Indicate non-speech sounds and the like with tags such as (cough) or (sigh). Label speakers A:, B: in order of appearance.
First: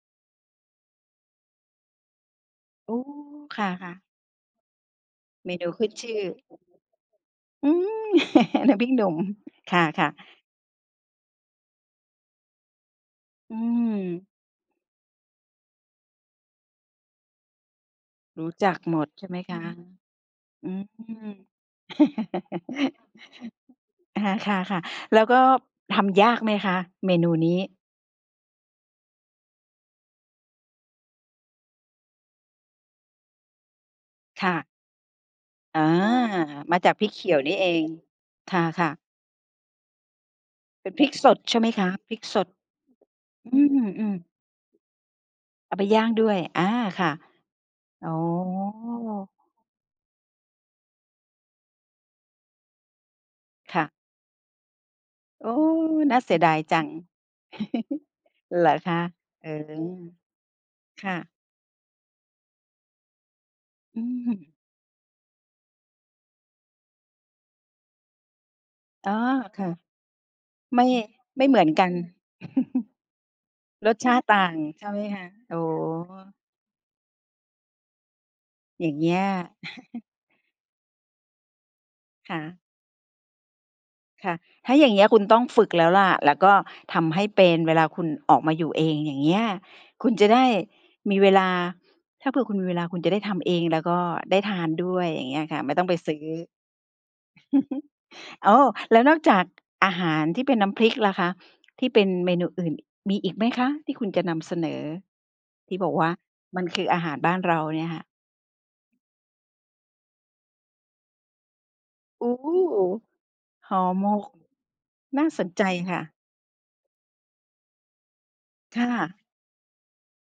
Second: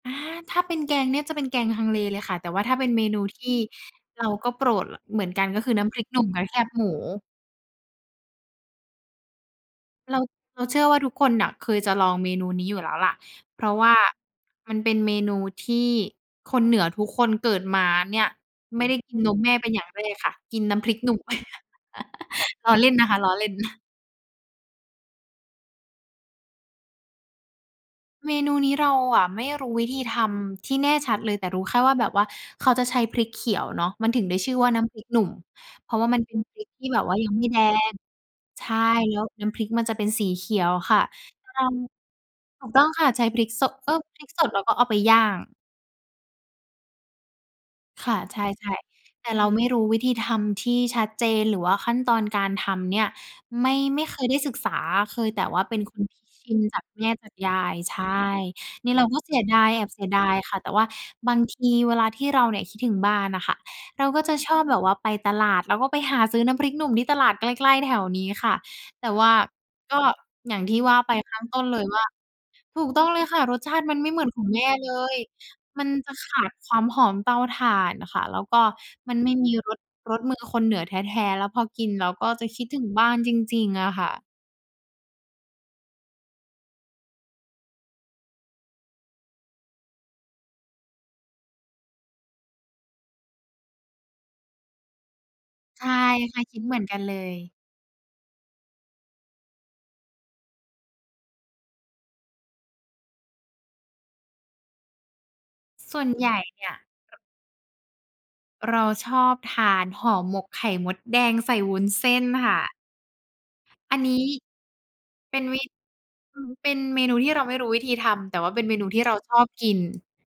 A: อา ถ้าเป็นแกงเนี่ย จะเป็นแกงฮังเลเลยค่ะ แต่ว่าถ้าเป็
B: โอ
A: น
B: ้
A: เมนูที่
B: ค่ะ ๆ
A: เราก็โปรด ล เหมือนกัน
B: เม
A: ก็
B: น
A: ค
B: ู
A: ือน
B: ข
A: ้
B: ึ้
A: ำ
B: น
A: พริก
B: ช
A: ห
B: ื
A: นุ
B: ่อ
A: ่มและแคบหมู
B: อืม (chuckles) น้ำพริก หนุ่ม ค่ะ
A: เรา
B: ๆ
A: เราเชื่อว่าทุกคนน่ะ เคยจะลองเมนูนี้อยู่แล้วล่ะ
B: อื
A: เพราะว่า
B: ม
A: มันเป็นเมนูที่คนเหนือทุกคนเกิดมาเนี่ย
B: รู้จัก
A: ไม่ได้
B: หมด
A: กิน
B: ใช
A: น
B: ่ไห
A: ม
B: ม
A: แม
B: ค
A: ่
B: ะ?
A: เป็นอย่างแรกค่ะ กิน
B: อื
A: น้
B: ม
A: ำพริกหนุ่ม (chuckles) ล้อเล่น
B: (chuckles)
A: นะคะ ล้อเล่น (chuckles)
B: อา ค่ะ ๆ แล้วก็ทำยากไหมคะ? เมนูนี้
A: เมนูนี้ เราอะไม่รู้วิธีทำที่แน่ชัดเลย แต่รู้แค่ว่า แบบว่าเขาจะใช้พริกเขียวเนาะ มันถึงได้
B: ค
A: ช
B: ่
A: ื่อ
B: ะ
A: ว่าน้ำพริกหนุ่ม
B: อา
A: เพราะว่ามันเป็นพริก
B: มา
A: ที่
B: จาก
A: แบ
B: พ
A: บ
B: ริก
A: ว่า
B: เข
A: ยั
B: ี
A: ง
B: ย
A: ไ
B: ว
A: ม่
B: นี่
A: แด
B: เอง
A: ง
B: ค
A: ใช่
B: ่ะ ๆ
A: แล้วน้ำพริกมันจะเป็นสีเขียว
B: เป็
A: ค
B: น
A: ่ะ
B: พริกสดใช
A: ล
B: ่
A: อ
B: ไหม
A: ง
B: คะ? พริกสด
A: ถูกต้องค่ะ ใช้พริ
B: อ
A: ก
B: ื
A: โสะ เออ
B: อ
A: พริ
B: ๆ
A: กสด แล้วก็เอาไปย่าง
B: เอาไปย่างด้วย อา ค่ะ อ
A: ค
B: ๋อ
A: ่ะ ใช่ ๆ แต่เราไม่รู้วิธีทำที่ชัดเจน หรือว่าขั้นตอนการทำเนี่ย ไม่
B: ค่ะ
A: ไม่เคยได้ศึกษา เคยแต
B: โ
A: ่
B: อ้
A: ว่าเป็นคน
B: น่าเสีย
A: ก
B: ด
A: ิ
B: าย
A: น
B: จ
A: จ
B: ั
A: าก
B: ง
A: แม่ จากยาย ใช
B: (chuckles)
A: ่
B: เหรอ
A: น
B: ค
A: ี่
B: ะ?
A: เราก็เสีย
B: เออ
A: ดายอะ เสียดายค่ะ แต่ว่า
B: ค่ะ
A: บางทีเวลาที่เราเนี่ย คิดถึงบ้านน่ะค่ะ
B: อ
A: เ
B: ื
A: ราก
B: อ
A: ็
B: ฮ
A: จะช
B: ึ
A: อบแบบว่าไปตลาด แล้วก็ไปหาซื้อน้ำพริกหนุ่มที่ตลาดใกล้ ๆ แถวนี้ค่ะ แต
B: อ
A: ่
B: ๋อ
A: ว่า
B: ค่ะ
A: ก็อย่างที
B: ไ
A: ่
B: ม่
A: ว่าไปข้
B: ไ
A: า
B: ม
A: ง
B: ่เ
A: ต
B: หม
A: ้
B: ือ
A: น
B: น
A: เล
B: ก
A: ย
B: ัน
A: ว่า ถูก
B: (chuckles)
A: ต้องเลยค่ะ รสชาติ
B: ร
A: มั
B: ส
A: นไ
B: ช
A: ม่
B: า
A: เห
B: ต
A: มื
B: ิ
A: อ
B: ต
A: น
B: ่
A: ขอ
B: า
A: ง
B: ง
A: แม่
B: ใช
A: เ
B: ่
A: ล
B: ไหมค
A: ย
B: ะ? อ๋อ
A: มันจะขาดความหอมเตาถ่านน่ะค่ะ แล้วก็
B: อย่างเง
A: ม
B: ี้
A: ัน
B: ย
A: ไม่มีรส
B: (chuckles)
A: รสมือคนเหนือแท้ ๆ แล้ว พอกินแล้วก็
B: ค่
A: จะ
B: ะ
A: คิดถึงบ้านจริง ๆ อะค่ะ
B: ค่ะ ถ้าอย่างเงี้ยคุณต้องฝึกแล้วล่ะ แล้วก็ทำให้เป็น เวลาคุณออกมาอยู่เอง อย่างเงี้ย คุณจะได้มีเวลา ถ้าเผื่อคุณมีเวลาคุณจะได้ทำเองแล้วก็ได้ทานด้วย อย่างเงี้ยค่ะ ไม่ต
A: ใช
B: ้อง
A: ่
B: ไปซื้อ
A: ค่ะ คิดเหมือนกันเลย
B: (chuckles) โอ้ แล้วนอกจากอาหารที่เป็นน้ำพริกล่ะคะ ที่เป็นเมนูอื่น มีอีกไหมคะที่คุณจะนำเสนอ? ที่บอ
A: ส
B: ก
A: ่
B: ว
A: ว
B: ่
A: น
B: า
A: ใหญ่
B: ม
A: เ
B: ั
A: น
B: น
A: ี่ย
B: คืออาหา
A: อ
B: รบ้านเราเนี่ยค่ะ
A: เราชอบทานห่อหมกไข่มดแดงใส่วุ้นเส้
B: โ
A: น
B: อ้
A: ค่ะ
B: ห่อ
A: อัน
B: หม
A: นี้
B: ก! น่า
A: เป็
B: ส
A: น
B: น
A: วิ
B: ใจค่ะ
A: อืม เป็น เป็นเมนูที่เราไม่รู้วิธีทำ แต่ว่าเป็นเม
B: ค
A: น
B: ่
A: ูที่เรา
B: ะ
A: ชอบกิน